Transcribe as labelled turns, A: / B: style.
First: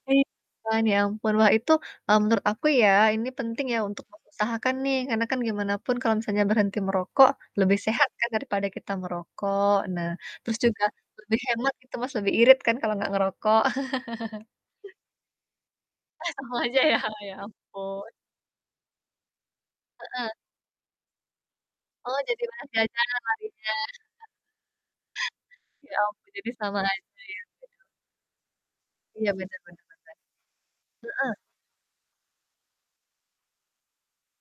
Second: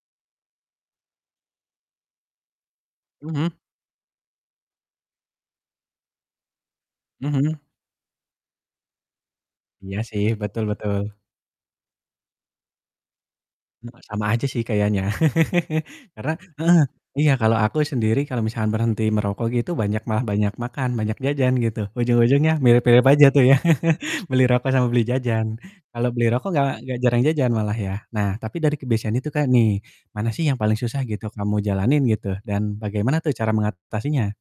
A: Iya kan, ya ampun. Wah, itu, e menurut aku ya, ini
B: Mhm.
A: penting ya untuk mengusahakan nih, karena kan gimana pun kalau misalnya berhenti merokok
B: Mhm.
A: lebih sehat kan, daripada kita merokok.
B: Iya
A: Nah,
B: sih,
A: terus
B: betul
A: juga
B: betul.
A: lebih hemat gitu Mas, lebih irit kan, kalau enggak ngerokok.
B: Itu mah sama aja sih kayaknya.
A: Eh,
B: Karena
A: sama aja
B: heeh,
A: ya? Oh,
B: iya,
A: ya
B: kalau aku
A: ampun.
B: sendiri kalau misalkan berhenti merokok gitu, banyak malah
A: Heeh.
B: banyak makan, banyak jajan gitu,
A: Oh, jadi
B: ujung-ujungnya
A: banyak
B: mirip-mirip
A: jajan, ya
B: aja tuh ya,
A: larinya?
B: beli rokok sama beli jajan.
A: Ya
B: Kalau beli
A: ampun, jadi
B: rokok enggak
A: sama aja
B: enggak
A: ya,
B: jarang jajan malah
A: gitu?
B: ya. Nah, tapi dari kebiasaan itu
A: Iya,
B: Kak,
A: benar benar
B: nih,
A: benar.
B: mana sih yang paling susah gitu,
A: Heeh.
B: kamu jalanin gitu, dan bagaimana tuh cara mengatasinya?